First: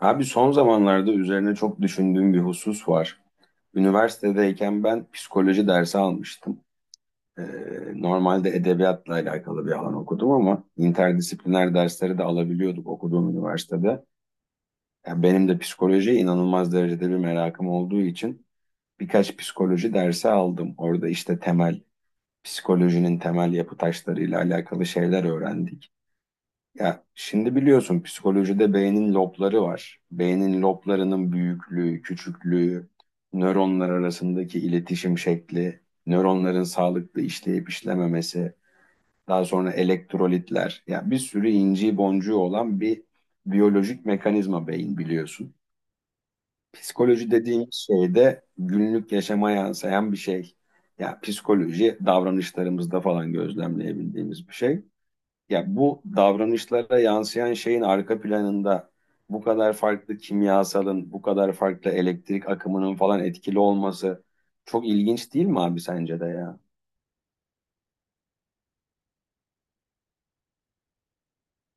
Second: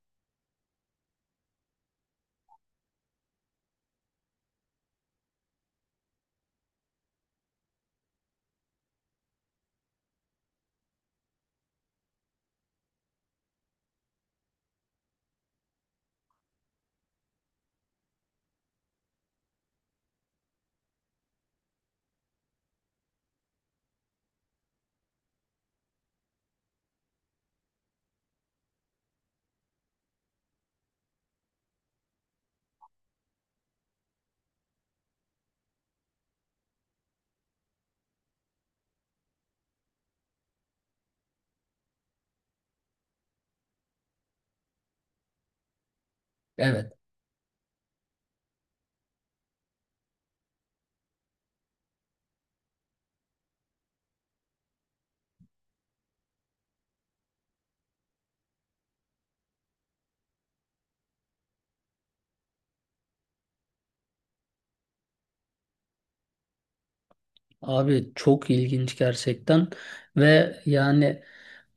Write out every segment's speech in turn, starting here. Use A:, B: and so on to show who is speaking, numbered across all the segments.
A: Abi son zamanlarda üzerine çok düşündüğüm bir husus var. Üniversitedeyken ben psikoloji dersi almıştım. Ee, normalde edebiyatla alakalı bir alan okudum ama interdisipliner dersleri de alabiliyorduk okuduğum üniversitede. Yani benim de psikolojiye inanılmaz derecede bir merakım olduğu için birkaç psikoloji dersi aldım. Orada işte temel, psikolojinin temel yapı taşlarıyla alakalı şeyler öğrendik. Ya şimdi biliyorsun psikolojide beynin lobları var. Beynin loblarının büyüklüğü, küçüklüğü, nöronlar arasındaki iletişim şekli, nöronların sağlıklı işleyip işlememesi, daha sonra elektrolitler. Ya bir sürü inci boncuğu olan bir biyolojik mekanizma beyin biliyorsun.
B: Evet
A: Psikoloji dediğin şey de günlük yaşama yansıyan bir şey. Ya psikoloji davranışlarımızda falan gözlemleyebildiğimiz bir şey. Ya bu davranışlara yansıyan şeyin arka planında bu kadar farklı kimyasalın, bu kadar farklı elektrik akımının falan etkili olması çok ilginç değil mi abi sence de ya?
B: abi, çok ilginç gerçekten ve yani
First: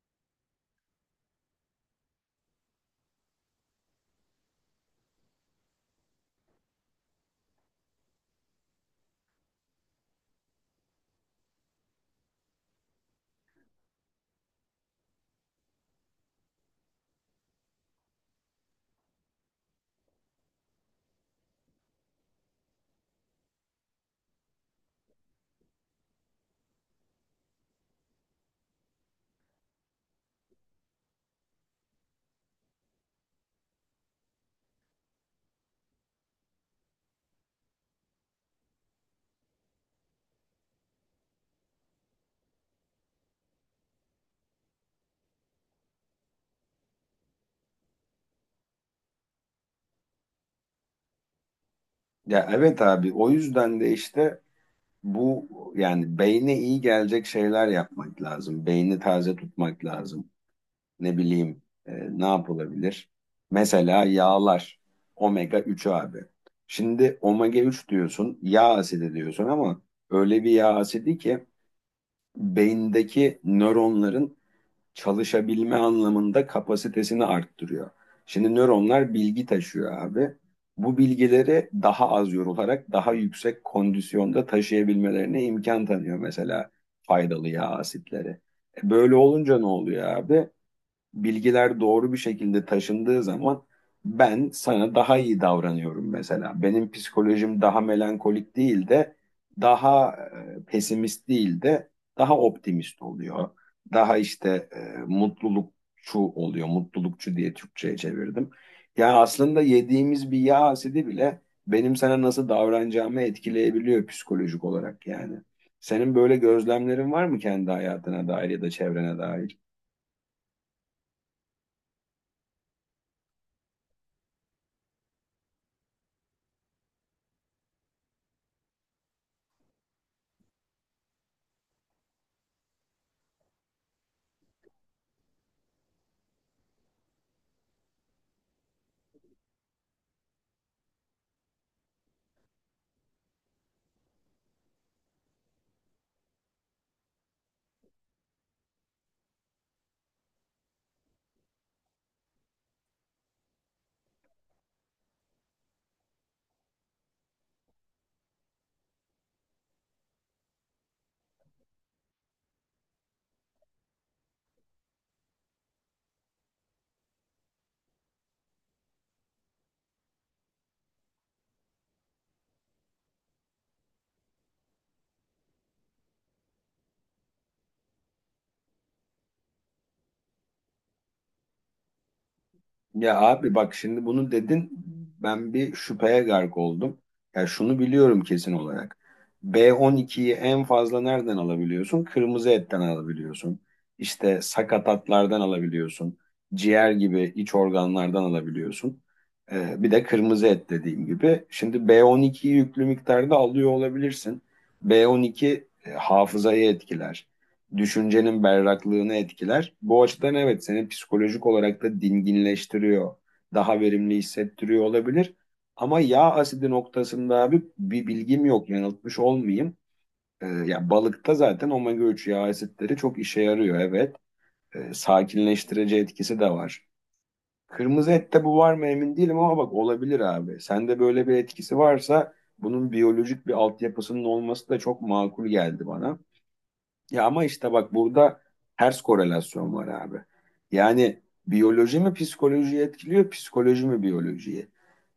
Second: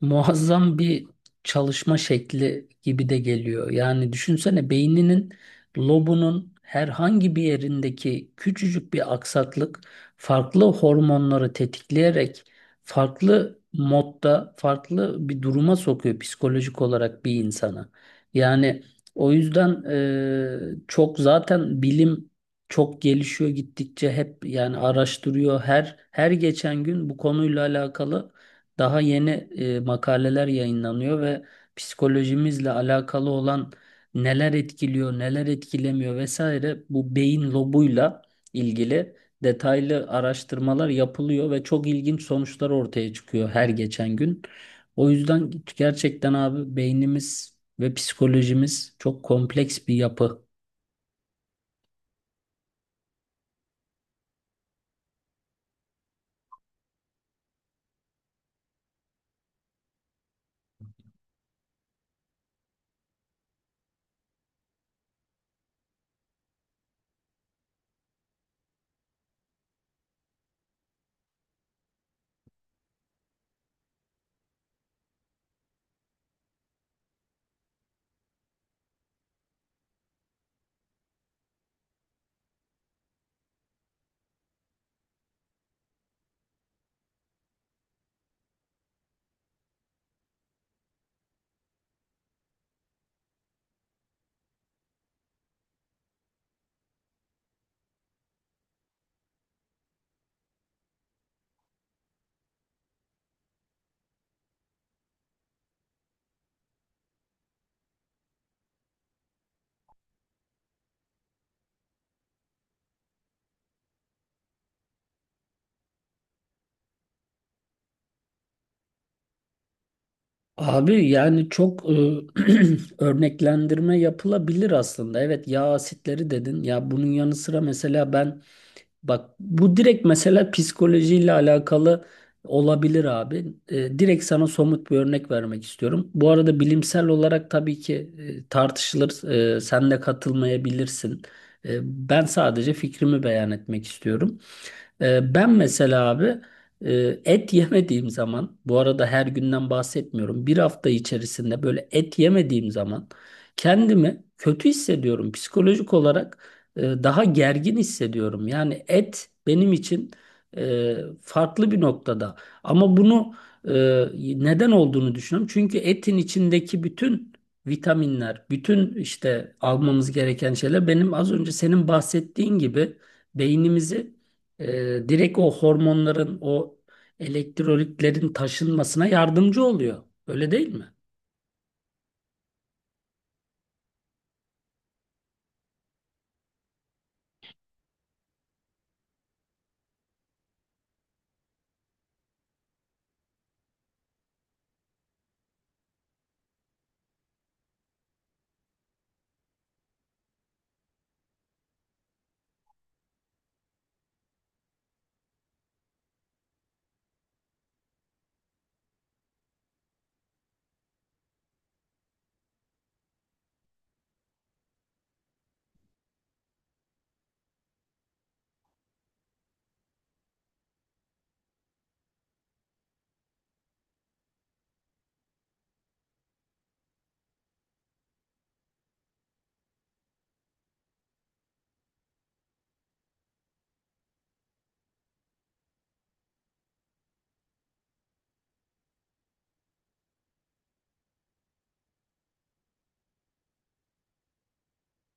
B: muazzam bir çalışma şekli gibi de geliyor. Yani düşünsene, beyninin lobunun herhangi bir yerindeki küçücük bir aksaklık farklı hormonları tetikleyerek farklı modda farklı bir duruma sokuyor psikolojik olarak bir insana. Yani o yüzden çok zaten bilim çok gelişiyor gittikçe, hep yani araştırıyor her geçen gün bu konuyla alakalı daha yeni makaleler yayınlanıyor ve psikolojimizle alakalı olan neler etkiliyor, neler etkilemiyor vesaire, bu beyin lobuyla ilgili detaylı araştırmalar yapılıyor ve çok ilginç sonuçlar ortaya çıkıyor her geçen gün. O yüzden gerçekten abi, beynimiz ve psikolojimiz çok kompleks bir yapı.
A: Ya evet abi o yüzden de işte bu yani beyne iyi gelecek şeyler yapmak lazım. Beyni taze tutmak lazım. Ne bileyim ne yapılabilir? Mesela yağlar omega 3 abi. Şimdi omega 3 diyorsun, yağ asidi diyorsun ama öyle bir yağ asidi ki beyindeki nöronların çalışabilme anlamında kapasitesini arttırıyor. Şimdi nöronlar bilgi taşıyor abi. Bu bilgileri daha az yorularak daha yüksek kondisyonda taşıyabilmelerine imkan tanıyor mesela faydalı yağ asitleri. E böyle olunca ne oluyor abi? Bilgiler doğru bir şekilde taşındığı zaman ben sana daha iyi davranıyorum mesela. Benim psikolojim daha melankolik değil de daha pesimist değil de daha optimist oluyor. Daha işte mutlulukçu oluyor. Mutlulukçu diye Türkçe'ye çevirdim. Yani aslında yediğimiz bir yağ asidi bile benim sana nasıl davranacağımı etkileyebiliyor psikolojik olarak yani. Senin böyle gözlemlerin var mı kendi hayatına dair ya da çevrene dair?
B: Abi yani örneklendirme yapılabilir aslında. Evet, yağ asitleri dedin. Ya bunun yanı sıra mesela ben, bak, bu direkt mesela psikolojiyle alakalı olabilir abi. Direkt sana somut bir örnek vermek istiyorum. Bu arada bilimsel olarak tabii ki tartışılır. Sen de katılmayabilirsin. E, Ben sadece fikrimi beyan etmek istiyorum. Ben mesela abi et yemediğim zaman, bu arada her günden bahsetmiyorum, bir hafta içerisinde böyle et yemediğim zaman kendimi kötü hissediyorum. Psikolojik olarak daha gergin hissediyorum. Yani et benim için e, farklı bir noktada. Ama bunu e, neden olduğunu düşünüyorum. Çünkü etin içindeki bütün vitaminler, bütün işte almamız gereken şeyler, benim az önce senin bahsettiğin gibi beynimizi e, direkt o hormonların, o elektrolitlerin taşınmasına yardımcı oluyor. Öyle değil mi?
A: Ya abi bak şimdi bunu dedin ben bir şüpheye gark oldum. Ya şunu biliyorum kesin olarak. B12'yi en fazla nereden alabiliyorsun? Kırmızı etten alabiliyorsun. İşte sakatatlardan alabiliyorsun. Ciğer gibi iç organlardan alabiliyorsun. Bir de kırmızı et dediğim gibi. Şimdi B12'yi yüklü miktarda alıyor olabilirsin. B12 hafızayı etkiler, düşüncenin berraklığını etkiler. Bu açıdan evet seni psikolojik olarak da dinginleştiriyor. Daha verimli hissettiriyor olabilir. Ama yağ asidi noktasında abi bir bilgim yok yanıltmış olmayayım. Ya balıkta zaten omega 3 yağ asitleri çok işe yarıyor evet. Sakinleştirici etkisi de var. Kırmızı ette bu var mı emin değilim ama bak olabilir abi. Sende böyle bir etkisi varsa bunun biyolojik bir altyapısının olması da çok makul geldi bana. Ya ama işte bak burada ters korelasyon var abi. Yani biyoloji mi psikolojiyi etkiliyor, psikoloji mi biyolojiyi?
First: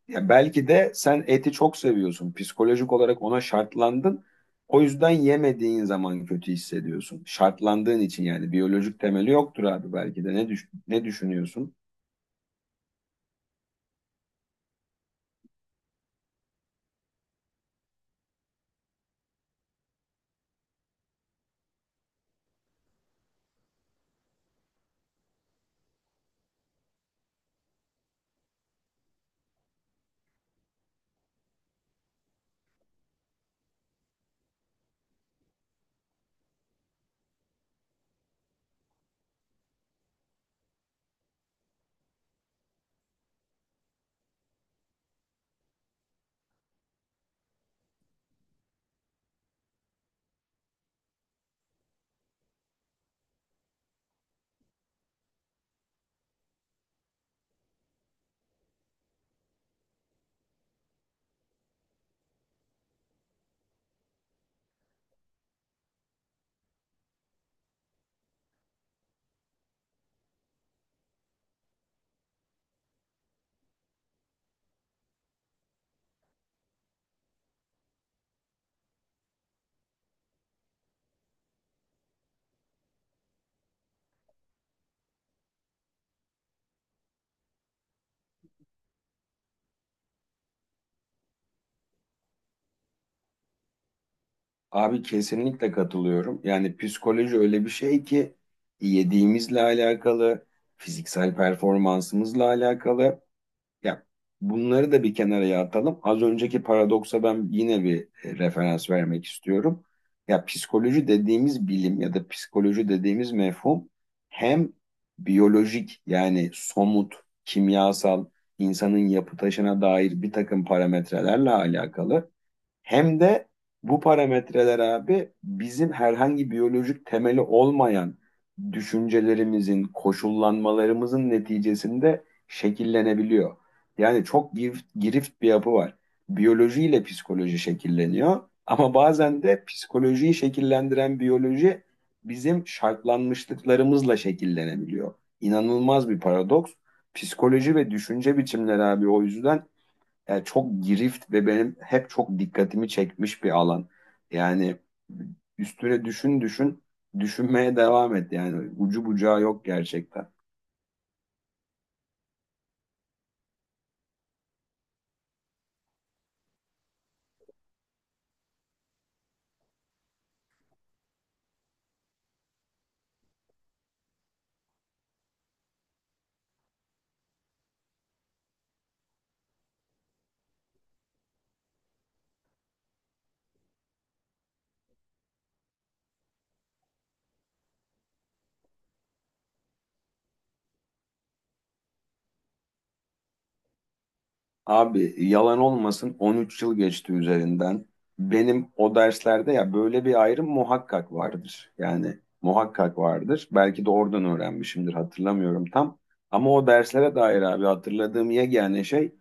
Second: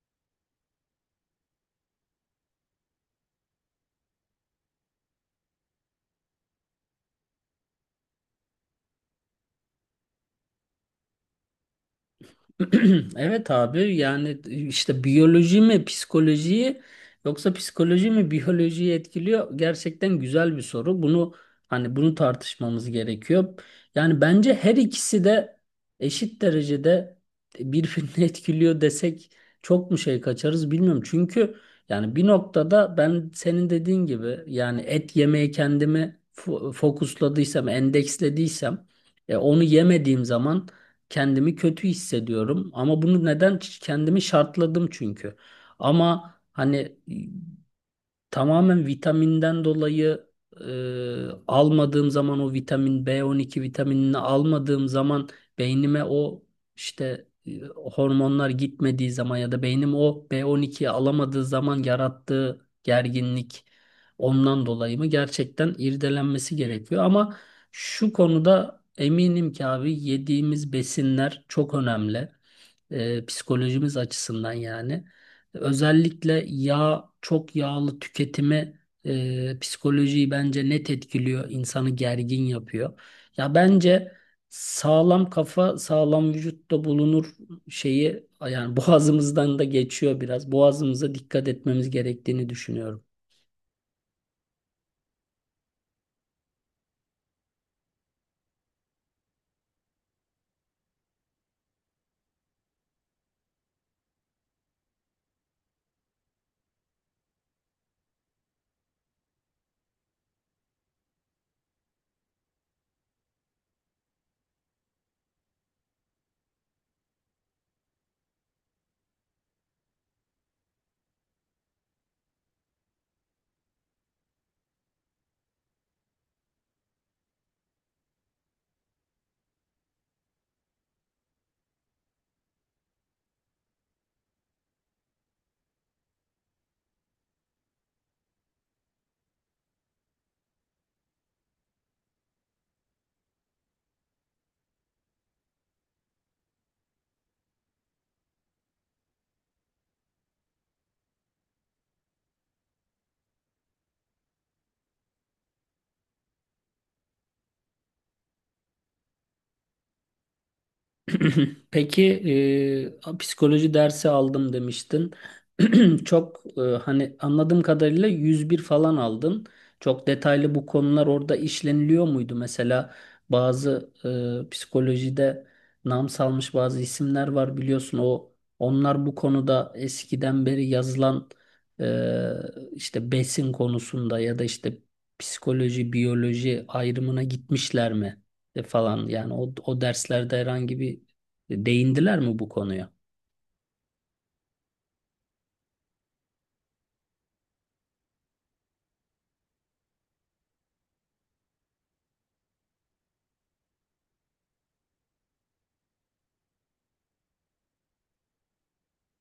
A: Ya belki de sen eti çok seviyorsun. Psikolojik olarak ona şartlandın. O yüzden yemediğin zaman kötü hissediyorsun. Şartlandığın için yani biyolojik temeli yoktur abi belki de. Ne düşünüyorsun?
B: Evet abi, yani işte biyoloji mi psikolojiyi yoksa psikoloji mi biyolojiyi etkiliyor? Gerçekten güzel bir soru. Bunu, hani bunu tartışmamız gerekiyor. Yani bence her ikisi de eşit derecede birbirini etkiliyor desek çok mu şey kaçarız bilmiyorum. Çünkü yani bir noktada, ben senin dediğin gibi yani et yemeye kendimi fokusladıysam, endekslediysem, onu yemediğim zaman kendimi kötü hissediyorum ama bunu neden, kendimi şartladım çünkü. Ama hani tamamen vitaminden dolayı almadığım zaman, o vitamin B12 vitaminini almadığım zaman, beynime o işte hormonlar gitmediği zaman ya da beynim o B12'yi alamadığı zaman yarattığı gerginlik ondan dolayı mı, gerçekten irdelenmesi gerekiyor. Ama şu konuda eminim ki abi, yediğimiz besinler çok önemli psikolojimiz açısından yani. Özellikle yağ, çok yağlı tüketimi psikolojiyi bence net etkiliyor, insanı gergin yapıyor. Ya bence sağlam kafa, sağlam vücutta bulunur şeyi yani boğazımızdan da geçiyor biraz. Boğazımıza dikkat etmemiz gerektiğini düşünüyorum.
A: Abi kesinlikle katılıyorum. Yani psikoloji öyle bir şey ki yediğimizle alakalı, fiziksel performansımızla alakalı. Ya bunları da bir kenara atalım. Az önceki paradoksa ben yine bir referans vermek istiyorum. Ya psikoloji dediğimiz bilim ya da psikoloji dediğimiz mefhum hem biyolojik yani somut, kimyasal, insanın yapı taşına dair bir takım parametrelerle alakalı hem de bu parametreler abi bizim herhangi biyolojik temeli olmayan düşüncelerimizin, koşullanmalarımızın neticesinde şekillenebiliyor. Yani çok girift, girift bir yapı var. Biyolojiyle psikoloji şekilleniyor ama bazen de psikolojiyi şekillendiren biyoloji bizim şartlanmışlıklarımızla şekillenebiliyor. İnanılmaz bir paradoks. Psikoloji ve düşünce biçimleri abi o yüzden yani çok girift ve benim hep çok dikkatimi çekmiş bir alan. Yani üstüne düşün düşün, düşünmeye devam et. Yani ucu bucağı yok gerçekten.
B: Peki psikoloji dersi aldım demiştin. Hani anladığım kadarıyla 101 falan aldın. Çok detaylı bu konular orada işleniliyor muydu? Mesela bazı psikolojide nam salmış bazı isimler var biliyorsun. Onlar bu konuda eskiden beri yazılan işte besin konusunda ya da işte psikoloji biyoloji ayrımına gitmişler mi? Falan yani o derslerde herhangi bir, değindiler mi bu konuya?
A: Abi yalan olmasın 13 yıl geçti üzerinden. Benim o derslerde ya böyle bir ayrım muhakkak vardır. Yani muhakkak vardır. Belki de oradan öğrenmişimdir hatırlamıyorum tam. Ama o derslere dair abi hatırladığım yegane şey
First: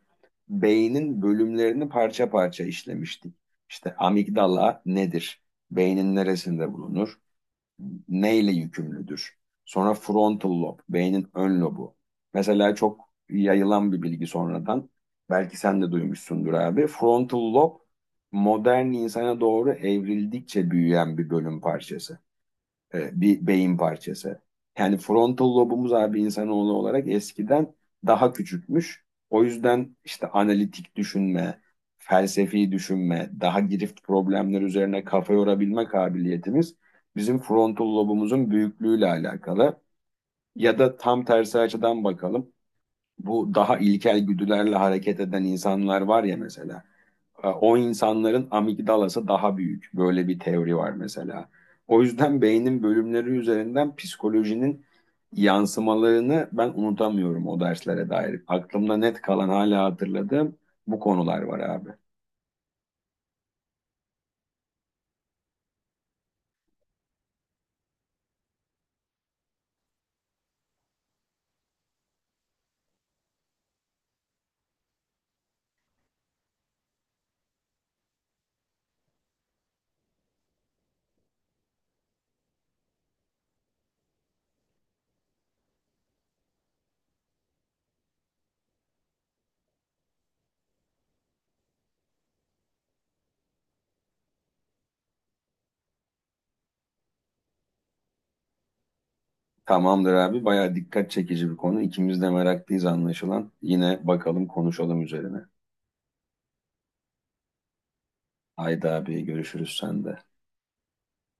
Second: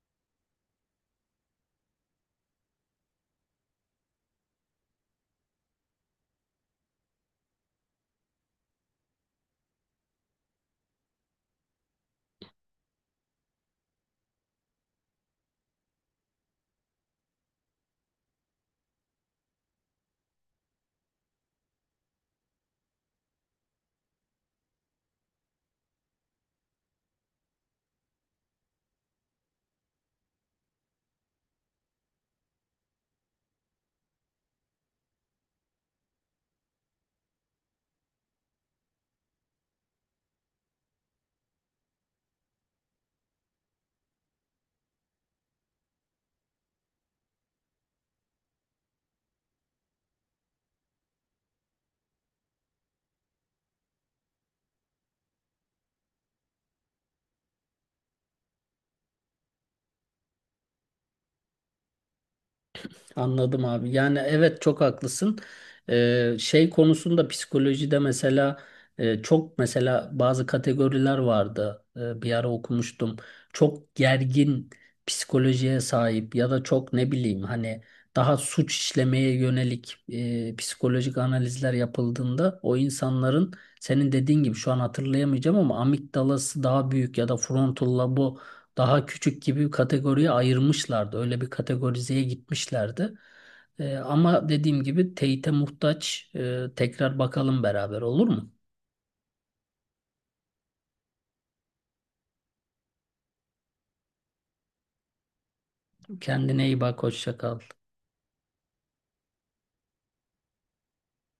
A: beynin bölümlerini parça parça işlemiştik. İşte amigdala nedir? Beynin neresinde bulunur? Neyle yükümlüdür? Sonra frontal lob, beynin ön lobu. Mesela çok yayılan bir bilgi sonradan. Belki sen de duymuşsundur abi. Frontal lob modern insana doğru evrildikçe büyüyen bir bölüm parçası bir beyin parçası. Yani frontal lobumuz abi insanoğlu olarak eskiden daha küçükmüş. O yüzden işte analitik düşünme, felsefi düşünme, daha girift problemler üzerine kafa yorabilme kabiliyetimiz bizim frontal lobumuzun büyüklüğüyle alakalı. Ya da tam tersi açıdan bakalım. Bu daha ilkel güdülerle hareket eden insanlar var ya mesela o insanların amigdalası daha büyük. Böyle bir teori var mesela. O yüzden beynin bölümleri üzerinden psikolojinin yansımalarını ben unutamıyorum o derslere dair. Aklımda net kalan hala hatırladığım bu konular var abi.
B: Anladım abi. Yani evet, çok haklısın. Şey konusunda psikolojide mesela çok mesela bazı kategoriler vardı. Bir ara okumuştum. Çok gergin psikolojiye sahip ya da çok ne bileyim, hani daha suç işlemeye yönelik psikolojik analizler yapıldığında o insanların, senin dediğin gibi şu an hatırlayamayacağım ama, amigdalası daha büyük ya da frontal lobu daha küçük gibi bir kategoriye ayırmışlardı. Öyle bir kategorizeye gitmişlerdi. Ama dediğim gibi teyite muhtaç. Tekrar bakalım beraber, olur mu?
A: Tamamdır abi bayağı dikkat çekici bir konu. İkimiz de meraklıyız anlaşılan. Yine bakalım konuşalım üzerine.
B: Kendine iyi bak, hoşça kal.
A: Haydi abi görüşürüz sende.